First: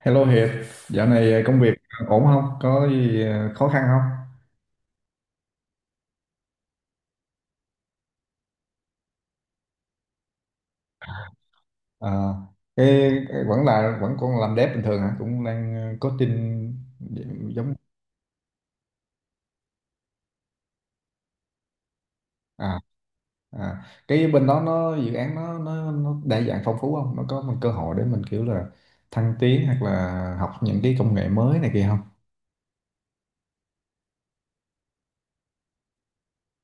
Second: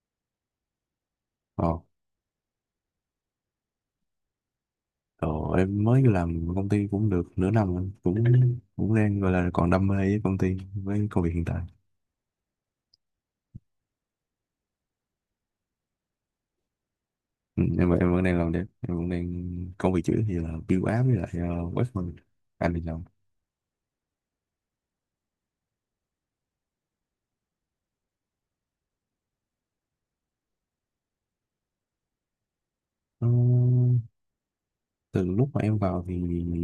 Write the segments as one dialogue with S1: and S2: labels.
S1: Hello Hiệp, dạo này công
S2: Ờ,
S1: việc ổn không? Có gì khó khăn không?
S2: ờ, em mới làm công ty cũng được nửa năm rồi. Cũng cũng đang gọi là còn đam mê với công ty với công việc hiện tại.
S1: À, cái, cái vẫn còn làm dev bình thường hả? Cũng đang coding
S2: ừ,
S1: giống.
S2: em em vẫn đang làm đẹp, em vẫn đang công việc chữ thì là build app với lại web thôi. Anh
S1: à,
S2: thì làm.
S1: cái bên đó nó dự án nó đa dạng phong phú không? Nó có một cơ hội để mình kiểu là thăng tiến hoặc là học những cái công nghệ mới này kia.
S2: Ờ, Từ lúc mà em vào thì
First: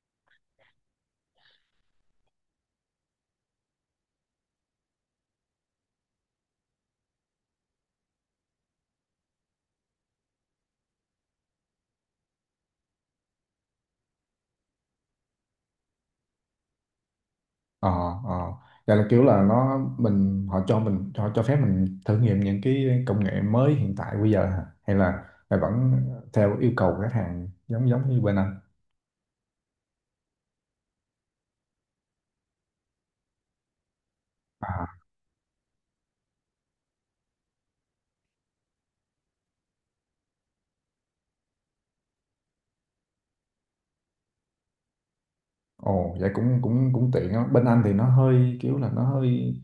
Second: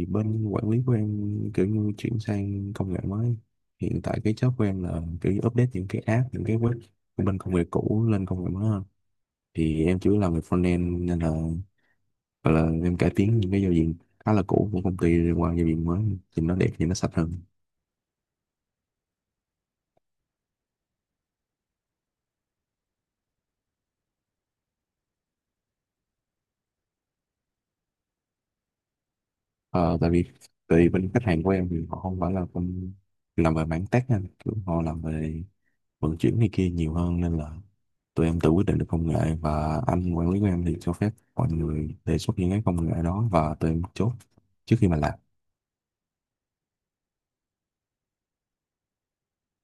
S2: bên quản lý của em kiểu như chuyển sang công nghệ mới. Hiện tại cái job của em là kiểu như update những cái app, những cái web của bên công nghệ cũ lên công nghệ mới hơn. Thì em chủ yếu làm về frontend nên là hoặc là em cải tiến những cái giao diện khá là cũ của công ty qua giao diện mới, thì nó đẹp thì nó sạch hơn.
S1: ờ ờ Vậy là kiểu là nó mình họ cho phép mình thử nghiệm những cái công nghệ mới hiện tại bây giờ hả? Hay vẫn theo yêu cầu của khách hàng giống giống như bên anh.
S2: Ờ, tại vì tại vì bên khách hàng của em thì họ không phải là công, làm về mảng tech, anh kiểu họ
S1: à
S2: làm về vận chuyển này kia nhiều hơn, nên là tụi em tự quyết định được công nghệ. Và anh quản lý của em thì cho phép mọi người đề xuất những cái công nghệ đó và tụi em chốt trước khi mà làm.
S1: Ồ, vậy cũng cũng cũng tiện á. Bên anh thì nó hơi kiểu là nó hơi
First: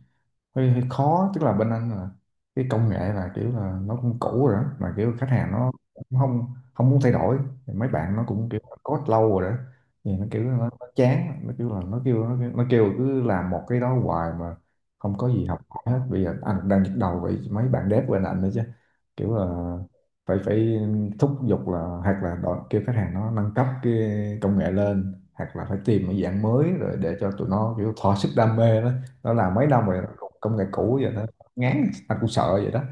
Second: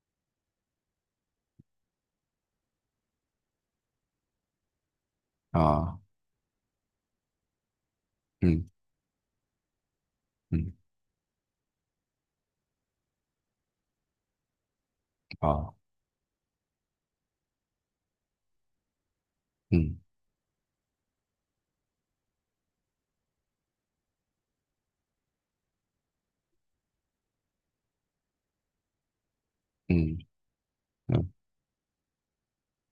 S1: hơi, hơi khó, tức là bên anh là cái công nghệ là kiểu là nó cũng cũ rồi đó, mà kiểu khách hàng nó
S2: Ờ,
S1: cũng không không muốn thay đổi. Thì mấy bạn nó
S2: ừ,
S1: cũng kiểu code lâu rồi đó, thì nó kiểu
S2: ừ,
S1: nó chán, nó kiểu là nó kêu nó kêu cứ làm một cái đó hoài mà không có gì học
S2: ờ,
S1: hỏi hết. Bây giờ anh đang nhức đầu vậy mấy bạn dev bên anh nữa chứ, kiểu là
S2: ừ,
S1: phải phải thúc giục là hoặc là kêu khách hàng nó nâng cấp cái công nghệ lên, hoặc là phải tìm một dạng mới rồi để cho tụi nó kiểu thỏa sức đam mê đó. Nó làm mấy năm
S2: ừ,
S1: rồi nó công nghệ cũ vậy
S2: ừ,
S1: nó ngán, anh cũng sợ vậy đó.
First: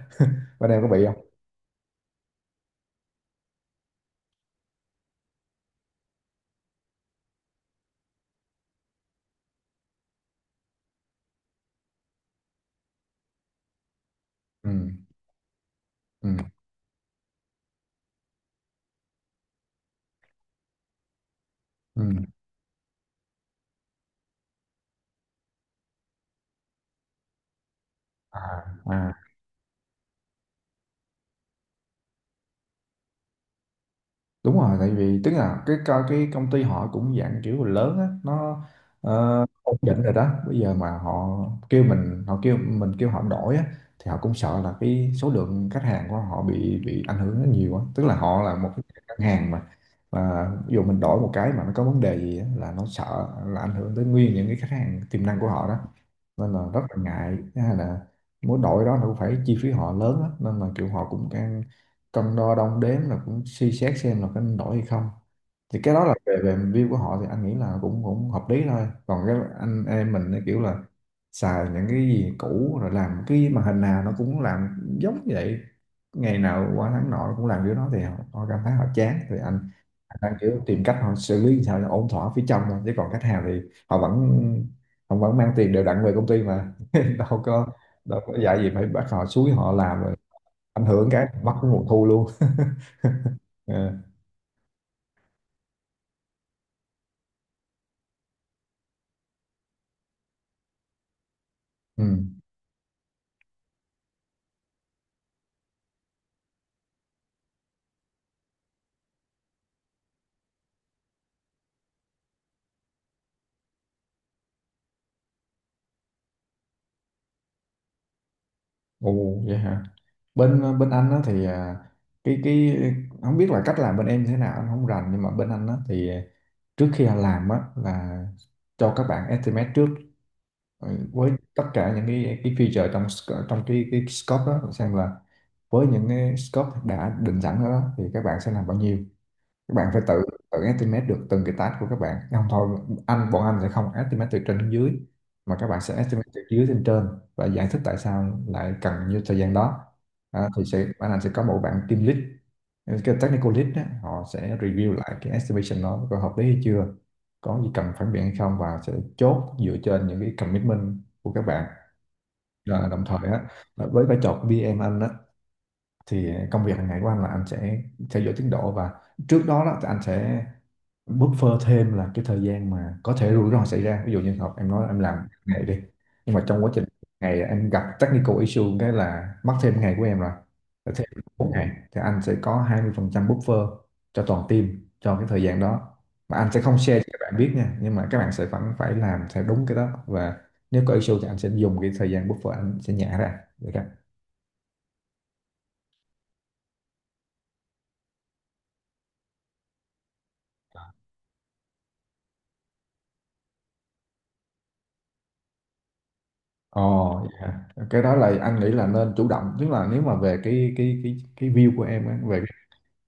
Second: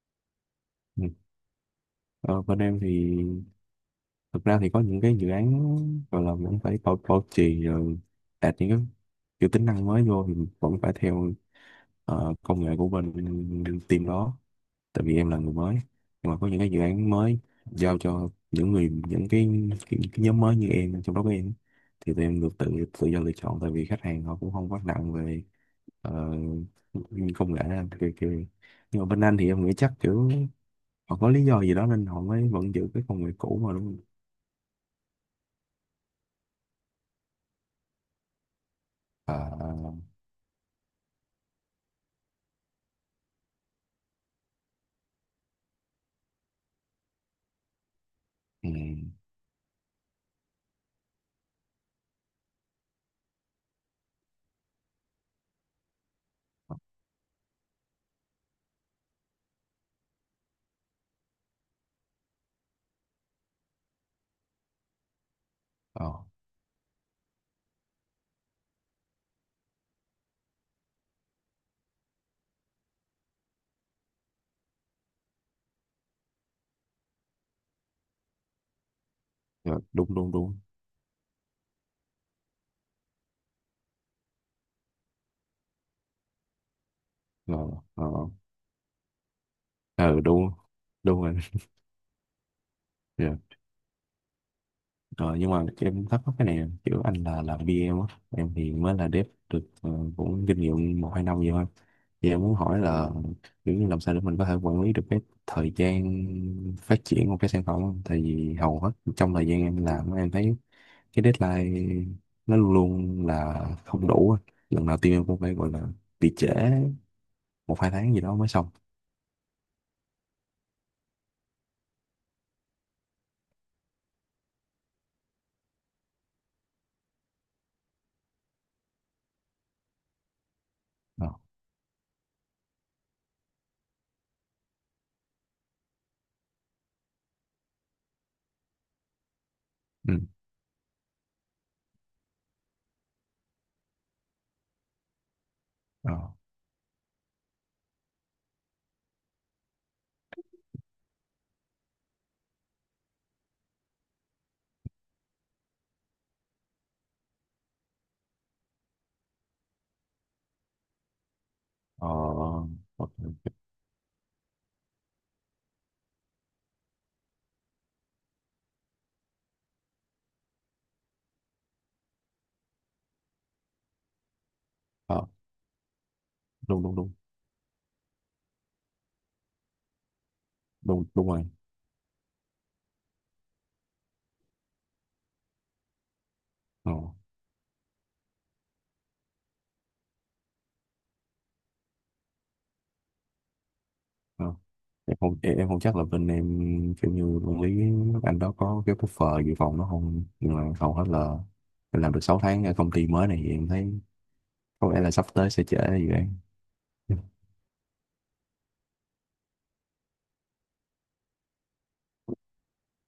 S1: Bên em có
S2: ừ.
S1: bị không?
S2: Ờ, bên em thì thực ra thì có những cái dự án gọi là vẫn phải bảo trì, rồi đạt những cái kiểu tính năng mới vô thì vẫn phải theo công nghệ của bên team đó.
S1: Ừ,
S2: Tại vì em là người mới, nhưng mà có
S1: ừ,
S2: những cái dự án mới giao cho những người, những cái nhóm mới như em, trong đó có em, thì tụi
S1: ừ.
S2: em được tự tự do lựa chọn, tại vì khách hàng họ cũng không quá nặng về ờ, công nghệ đâu, kiểu,
S1: À,
S2: kiểu Nhưng mà
S1: à,
S2: bên anh thì em nghĩ chắc kiểu họ có lý do gì đó nên họ mới vẫn giữ cái công nghệ cũ mà, đúng không?
S1: đúng rồi. Tại vì tức là cái công ty họ cũng dạng kiểu là lớn á, nó
S2: À,
S1: ổn định rồi đó. Bây giờ mà họ kêu mình kêu họ đổi á, thì họ cũng sợ là cái số lượng khách hàng của họ bị ảnh hưởng rất nhiều á, tức là họ là một
S2: ừ,
S1: cái ngân hàng mà ví dụ mình đổi một cái mà nó có vấn đề gì á, là nó sợ là ảnh hưởng tới nguyên những cái khách hàng tiềm năng của họ đó, nên là rất là ngại. Thứ hai là muốn đổi đó nó cũng phải chi phí họ lớn á, nên là kiểu họ cũng đang cân đo đong đếm là cũng suy xét xem là có nên đổi hay không. Thì cái đó
S2: ờ,
S1: là về về view của họ thì anh nghĩ là cũng cũng hợp lý thôi. Còn cái anh em mình thì kiểu là xài những cái gì cũ rồi, làm cái màn hình nào nó cũng làm giống vậy, ngày nào qua tháng nọ cũng làm kiểu đó, thì họ cảm thấy họ chán, thì anh
S2: rồi, đúng
S1: anh
S2: đúng
S1: đang
S2: đúng,
S1: kiểu tìm cách họ xử lý làm sao cho ổn thỏa phía trong thôi, chứ còn khách hàng thì họ vẫn họ vẫn mang tiền đều đặn về công ty mà đâu có
S2: rồi, ờ,
S1: đâu có dạy gì phải bắt họ, xúi họ làm
S2: ờ,
S1: rồi
S2: ừ, đúng
S1: ảnh hưởng
S2: đúng
S1: cái
S2: rồi.
S1: mất cái nguồn thu luôn.
S2: Rồi,
S1: Ờ,
S2: rồi, nhưng mà em thắc mắc cái này nè, kiểu anh là làm bê em á, em thì mới là dev được cũng kinh nghiệm một hai năm vậy thôi. Thì
S1: ừ.
S2: em muốn hỏi là kiểu như làm sao để mình có thể quản lý được cái thời gian phát triển của cái sản phẩm không? Tại vì hầu hết trong thời gian em làm, em thấy cái deadline nó luôn luôn là không đủ á. Lần nào team em cũng phải gọi là bị trễ một hai tháng gì đó mới xong.
S1: Ồ vậy hả? Bên bên anh á thì cái không biết là cách làm bên em thế nào anh không rành, nhưng mà bên anh á thì trước khi anh làm á là cho các bạn estimate trước, ừ,
S2: Ờ,
S1: với tất cả những cái feature trong trong cái scope đó, xem là với những cái scope đã định sẵn đó thì các bạn sẽ làm bao nhiêu. Các bạn phải
S2: ừ.
S1: tự tự estimate được từng cái task của các bạn không thôi. Bọn anh sẽ không estimate từ trên đến dưới, mà các bạn sẽ
S2: Ờ.
S1: estimate từ dưới lên trên và giải thích tại sao lại cần như thời gian đó. Thì bạn anh sẽ có một bạn team lead, cái technical lead đó, họ sẽ review lại cái estimation đó có hợp lý hay chưa, có gì cần phản biện hay không, và sẽ chốt dựa trên những cái commitment của các bạn.
S2: Ờ,
S1: Rồi đồng
S2: ok,
S1: thời á
S2: ok.
S1: là với vai trò của PM anh á, thì công việc hàng ngày của anh là anh sẽ theo dõi tiến độ, và trước đó thì anh sẽ buffer thêm là cái thời gian mà có thể rủi ro xảy ra, ví dụ như học em nói là em
S2: Ờ,
S1: làm ngày đi, nhưng mà trong quá
S2: đúng
S1: trình
S2: đúng đúng
S1: ngày em gặp technical issue cái là mất thêm ngày của em rồi. Là
S2: đúng
S1: thêm
S2: đúng rồi.
S1: 4 ngày thì anh sẽ có 20% buffer cho toàn team cho cái thời gian đó, mà anh sẽ không
S2: Ờ,
S1: share cho các bạn biết nha, nhưng mà các bạn sẽ vẫn phải làm theo đúng cái đó, và nếu có issue thì anh sẽ dùng cái thời gian buffer anh sẽ nhả ra được không?
S2: ờ. em không em, em không chắc là bên em kiểu như quản lý nước Anh đó có cái buffer dự phòng nó không, nhưng mà hầu hết là em làm được 6 tháng ở công ty mới này thì em thấy có vẻ là sắp tới sẽ trễ dự án.
S1: Ồ, dạ. Cái đó là anh nghĩ là nên chủ động, tức là nếu mà về cái view của em á, về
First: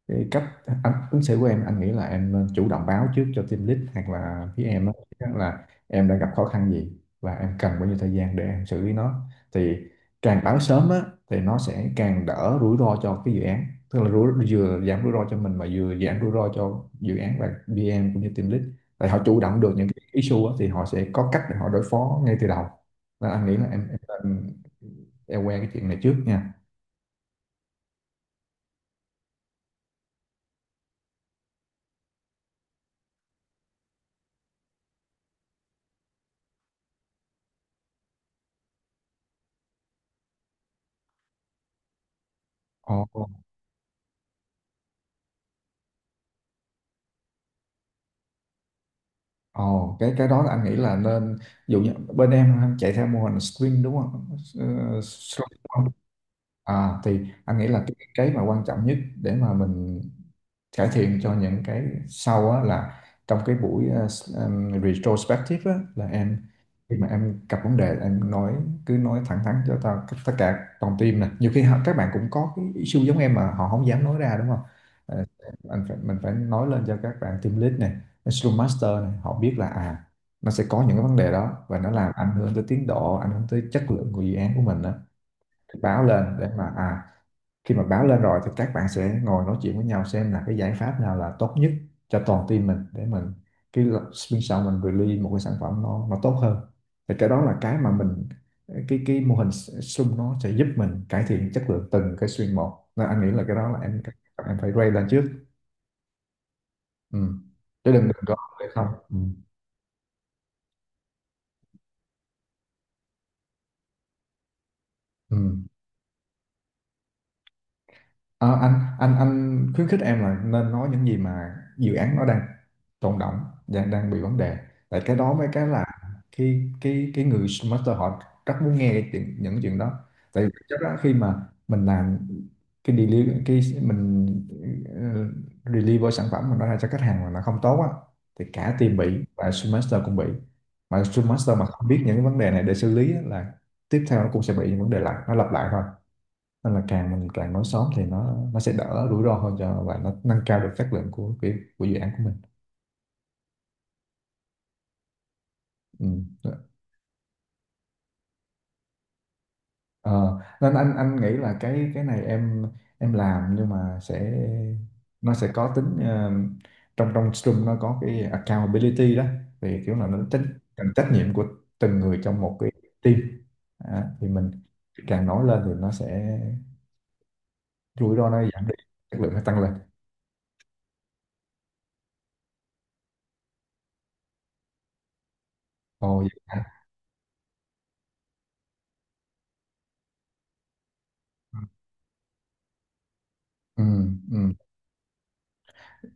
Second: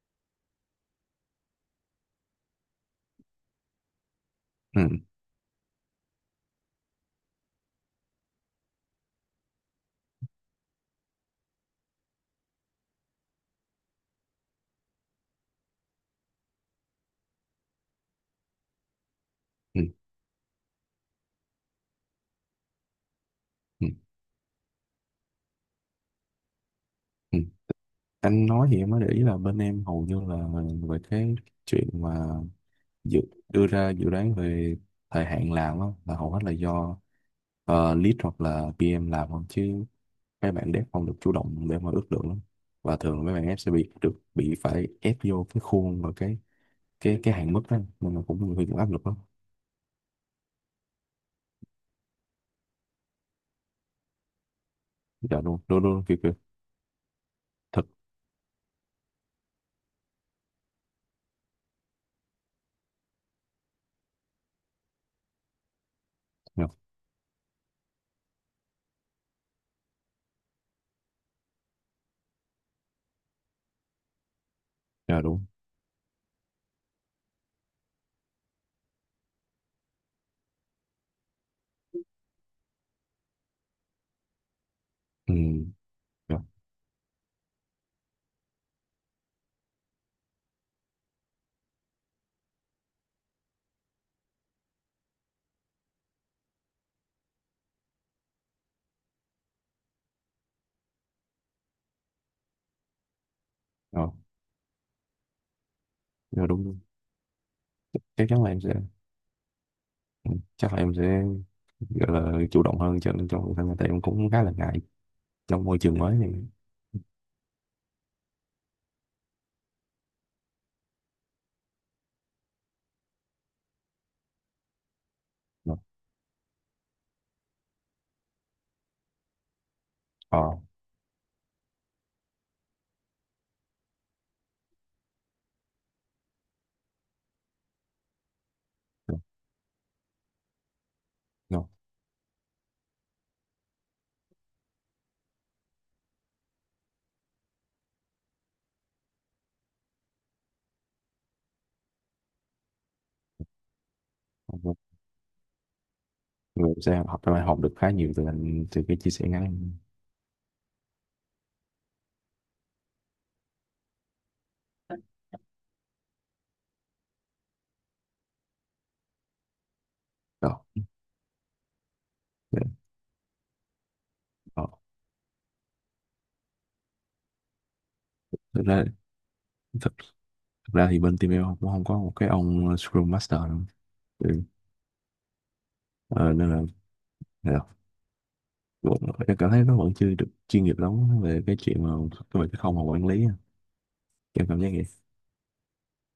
S1: cái cách anh ứng xử của em, anh nghĩ là em nên chủ động báo trước cho team lead hoặc là phía em á
S2: Ừ,
S1: là em đã gặp khó khăn gì và em cần bao nhiêu thời gian để em xử lý nó. Thì càng báo sớm á thì nó sẽ càng đỡ rủi ro cho cái dự án, tức là vừa giảm rủi ro cho mình mà vừa giảm rủi ro cho dự án, và PM cũng như team lead tại họ chủ động được
S2: ừ,
S1: những cái issue á, thì họ sẽ có cách để họ đối phó ngay từ đầu. Nên anh nghĩ là
S2: ừ,
S1: em, em quen cái chuyện này trước nha.
S2: ừ. Anh nói thì em mới để ý là bên em hầu như là về cái chuyện mà dự, đưa ra dự đoán về thời hạn làm á, là hầu hết là do lead hoặc là PM làm không, chứ mấy bạn dev không được chủ động để mà ước lượng lắm. Và thường
S1: Ồ,
S2: mấy bạn ép sẽ bị phải ép vô cái khuôn và cái hạn mức đó, nên là cũng hơi cũng áp lực lắm.
S1: Ồ, cái đó là anh nghĩ là nên, ví dụ như bên em chạy theo mô hình sprint đúng không? Ờ,
S2: Dạ đúng đúng
S1: Scrum.
S2: đúng, kiểu kiểu.
S1: À, thì anh nghĩ là
S2: Thật.
S1: cái mà quan trọng nhất để mà mình cải thiện cho những cái sau á là trong cái buổi em retrospective á, là em
S2: Dạ.
S1: khi mà em gặp vấn đề em nói, cứ nói thẳng thắn cho tao tất cả toàn team nè, nhiều khi các bạn cũng có cái issue giống em mà họ không dám nói ra đúng không.
S2: Dạ
S1: Ờ,
S2: đúng.
S1: anh phải, mình phải nói lên cho các bạn team lead này, Scrum Master này, họ biết là à nó sẽ có những cái vấn đề đó và nó làm ảnh hưởng tới tiến độ, ảnh hưởng tới chất lượng của dự án của mình đó,
S2: Ừ.
S1: báo lên
S2: Dạ.
S1: để mà khi mà báo lên rồi thì các bạn sẽ ngồi nói chuyện với nhau xem là cái giải pháp nào là tốt nhất cho toàn team mình, để mình cái bên sau mình release một cái sản phẩm nó tốt hơn. Thì cái đó là cái mà mình cái mô hình sum nó sẽ giúp mình cải thiện chất lượng từng cái stream một, nên anh nghĩ là cái đó là em
S2: Dạ.
S1: em phải raise lên trước.
S2: Dạ, đúng đúng.
S1: Ừ. Chứ đừng đừng
S2: Chắc
S1: có
S2: chắn là em
S1: vậy
S2: sẽ,
S1: không. Ừ.
S2: ừ, chắc là em sẽ gọi là chủ động hơn, cho nên trong cuộc sống tại em cũng khá là ngại
S1: Ừ.
S2: trong môi trường mới này.
S1: Ờ, anh khuyến khích em là nên nói những gì mà dự án nó đang tồn đọng, đang đang bị vấn đề. Tại cái đó mới cái
S2: Dạ.
S1: là khi cái người master họ rất muốn nghe những chuyện đó,
S2: Ờ.
S1: tại vì chắc là khi mà mình làm cái deliver deliver sản phẩm mình nó ra cho khách hàng mà nó không tốt á, thì cả team
S2: Dạ,
S1: bị và Scrum master cũng bị, mà Scrum master
S2: dạ.
S1: mà không biết những cái vấn đề này để xử lý á, là tiếp theo nó cũng sẽ bị những vấn đề lại, nó lặp lại thôi. Nên là càng mình càng nói sớm thì nó sẽ đỡ rủi ro hơn cho, và nó nâng cao được chất lượng của dự án của mình.
S2: Dạ.
S1: Ừ.
S2: Người sẽ học, em học được khá nhiều từ anh từ cái chia sẻ ngắn.
S1: Ờ, nên anh nghĩ là cái này em làm nhưng mà sẽ nó sẽ có tính trong trong Scrum nó có cái accountability đó, thì kiểu là nó tính
S2: Dạ.
S1: tính trách nhiệm của từng người trong một
S2: Dạ.
S1: cái team. Đó, thì mình
S2: Ờ,
S1: càng nói lên thì nó sẽ rủi ro nó
S2: thực
S1: giảm đi,
S2: ra
S1: chất lượng nó tăng lên.
S2: thực Thực ra thì bên team em cũng không có một cái ông Scrum Master đâu. Ừ.
S1: Ồ vậy
S2: Ờ, nên
S1: hả?
S2: là cũng- em cảm thấy nó vẫn chưa được chuyên nghiệp lắm về cái chuyện mà về cái không mà quản lý á.
S1: Ừ, ừ.
S2: Em cảm giác vậy.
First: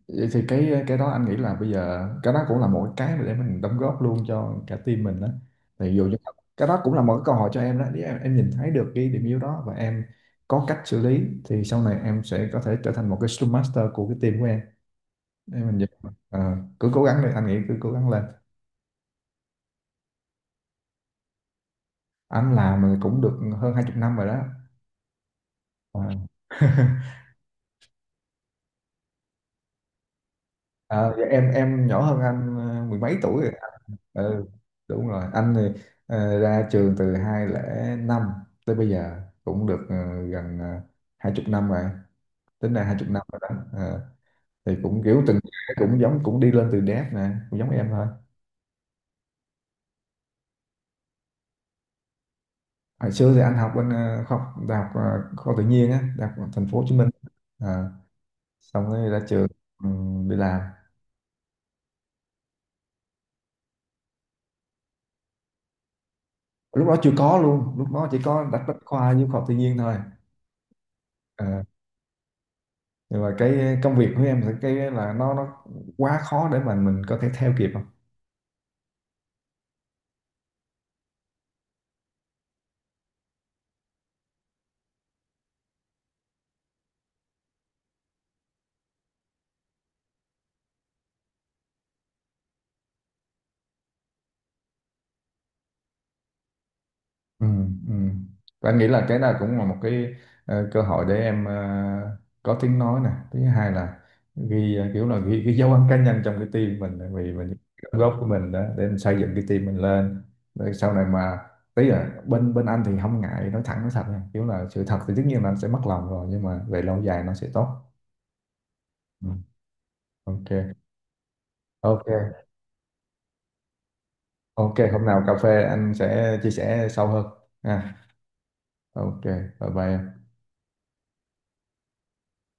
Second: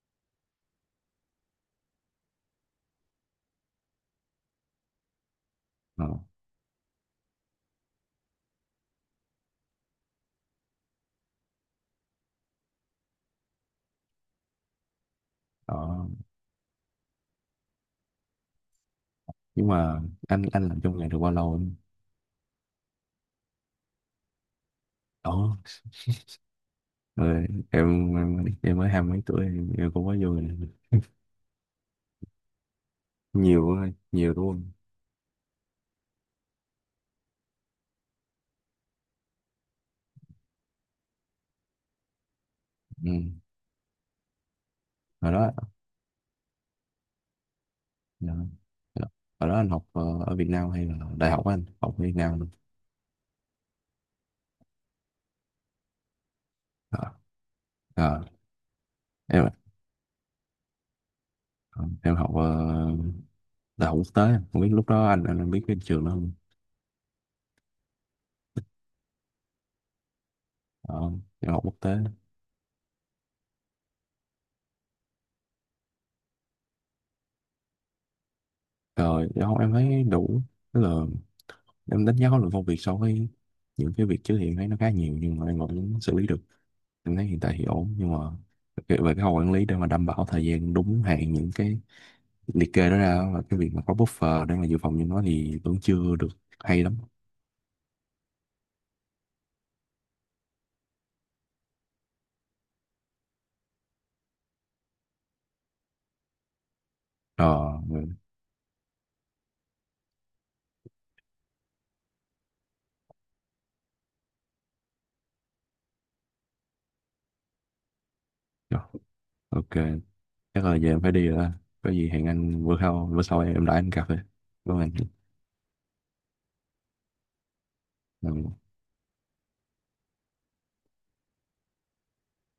S1: Vậy thì cái đó anh nghĩ là bây giờ cái đó cũng là một cái mà để mình đóng góp luôn cho cả team mình đó. Thì
S2: Ờ.
S1: dù cho cái đó cũng là một cái câu hỏi cho em đó, nếu em nhìn thấy được cái điểm yếu đó và em có cách xử lý, thì sau này em sẽ có thể trở thành một cái Scrum Master của cái team của em. Để mình nhìn,
S2: Ờ.
S1: ờ, cứ cố gắng đi, anh nghĩ cứ cố gắng lên.
S2: Nhưng mà anh làm trong nghề được bao lâu anh
S1: Anh làm thì cũng được hơn hai chục năm rồi đó.
S2: đó?
S1: Ờ.
S2: Em mới hai mấy tuổi, em cũng mới vô nghề.
S1: À, dạ em nhỏ hơn anh mười mấy tuổi rồi.
S2: Nhiều quá, nhiều
S1: Ừ,
S2: đúng không.
S1: đúng rồi. Anh thì ra trường từ 2005 tới bây giờ cũng được gần hai chục năm rồi. Tính ra hai chục
S2: Ừ.
S1: năm rồi đó. Ờ, thì cũng kiểu
S2: Hồi đó.
S1: cũng đi lên từ đét nè, cũng giống em thôi.
S2: Dạ. Dạ. Hồi đó anh học ở Việt Nam hay là đại học á anh học ở Việt Nam luôn.
S1: Hồi xưa thì anh học bên khoa học đại học khoa học tự nhiên á, đại học thành phố Hồ Chí Minh.
S2: Ờ.
S1: Ờ,
S2: Ờ.
S1: xong rồi ra trường
S2: Em.
S1: đi làm.
S2: Ờ, em học đại học quốc tế, không biết lúc đó anh biết cái trường đó không.
S1: Lúc đó chưa có luôn, lúc đó chỉ có đặt bách khoa với khoa học tự nhiên thôi.
S2: Ờ, em học
S1: Ờ,
S2: quốc tế.
S1: nhưng mà cái công việc của em thì cái là nó quá khó để mà mình có thể theo kịp không.
S2: Rồi em không em thấy đủ, tức là em đánh giá khối lượng công việc so với những cái việc trước thì em thấy nó khá nhiều, nhưng mà em vẫn xử lý được. Em thấy hiện tại thì ổn, nhưng mà cái- về cái khâu quản lý để mà đảm bảo thời gian đúng hạn, những cái liệt kê đó ra, và cái việc mà có buffer để mà dự phòng cho nó, thì vẫn chưa được hay lắm.
S1: Ừ, ừ. Và anh nghĩ là cái nào cũng là một cái cơ hội để em có tiếng nói nè, thứ hai là ghi kiểu là ghi cái dấu ấn cá nhân trong cái team mình, tại vì
S2: Ờ.
S1: mình đóng
S2: Rồi,
S1: góp của mình đó để mình xây dựng cái team mình lên, để sau này mà tí là bên bên anh thì không ngại nói thẳng nói thật nha, kiểu là sự thật thì tất nhiên là anh sẽ mất lòng rồi, nhưng mà về lâu dài nó sẽ tốt.
S2: rồi,
S1: Ừ.
S2: ok.
S1: OK.
S2: Chắc là giờ em phải đi rồi đó. Có gì hẹn
S1: OK.
S2: anh bữa sau, bữa sau em đãi anh cà phê.
S1: Ok,
S2: Vâng anh.
S1: hôm nào cà phê anh sẽ chia sẻ sâu hơn. Ha.
S2: Ừ.
S1: Ok, bye bye em.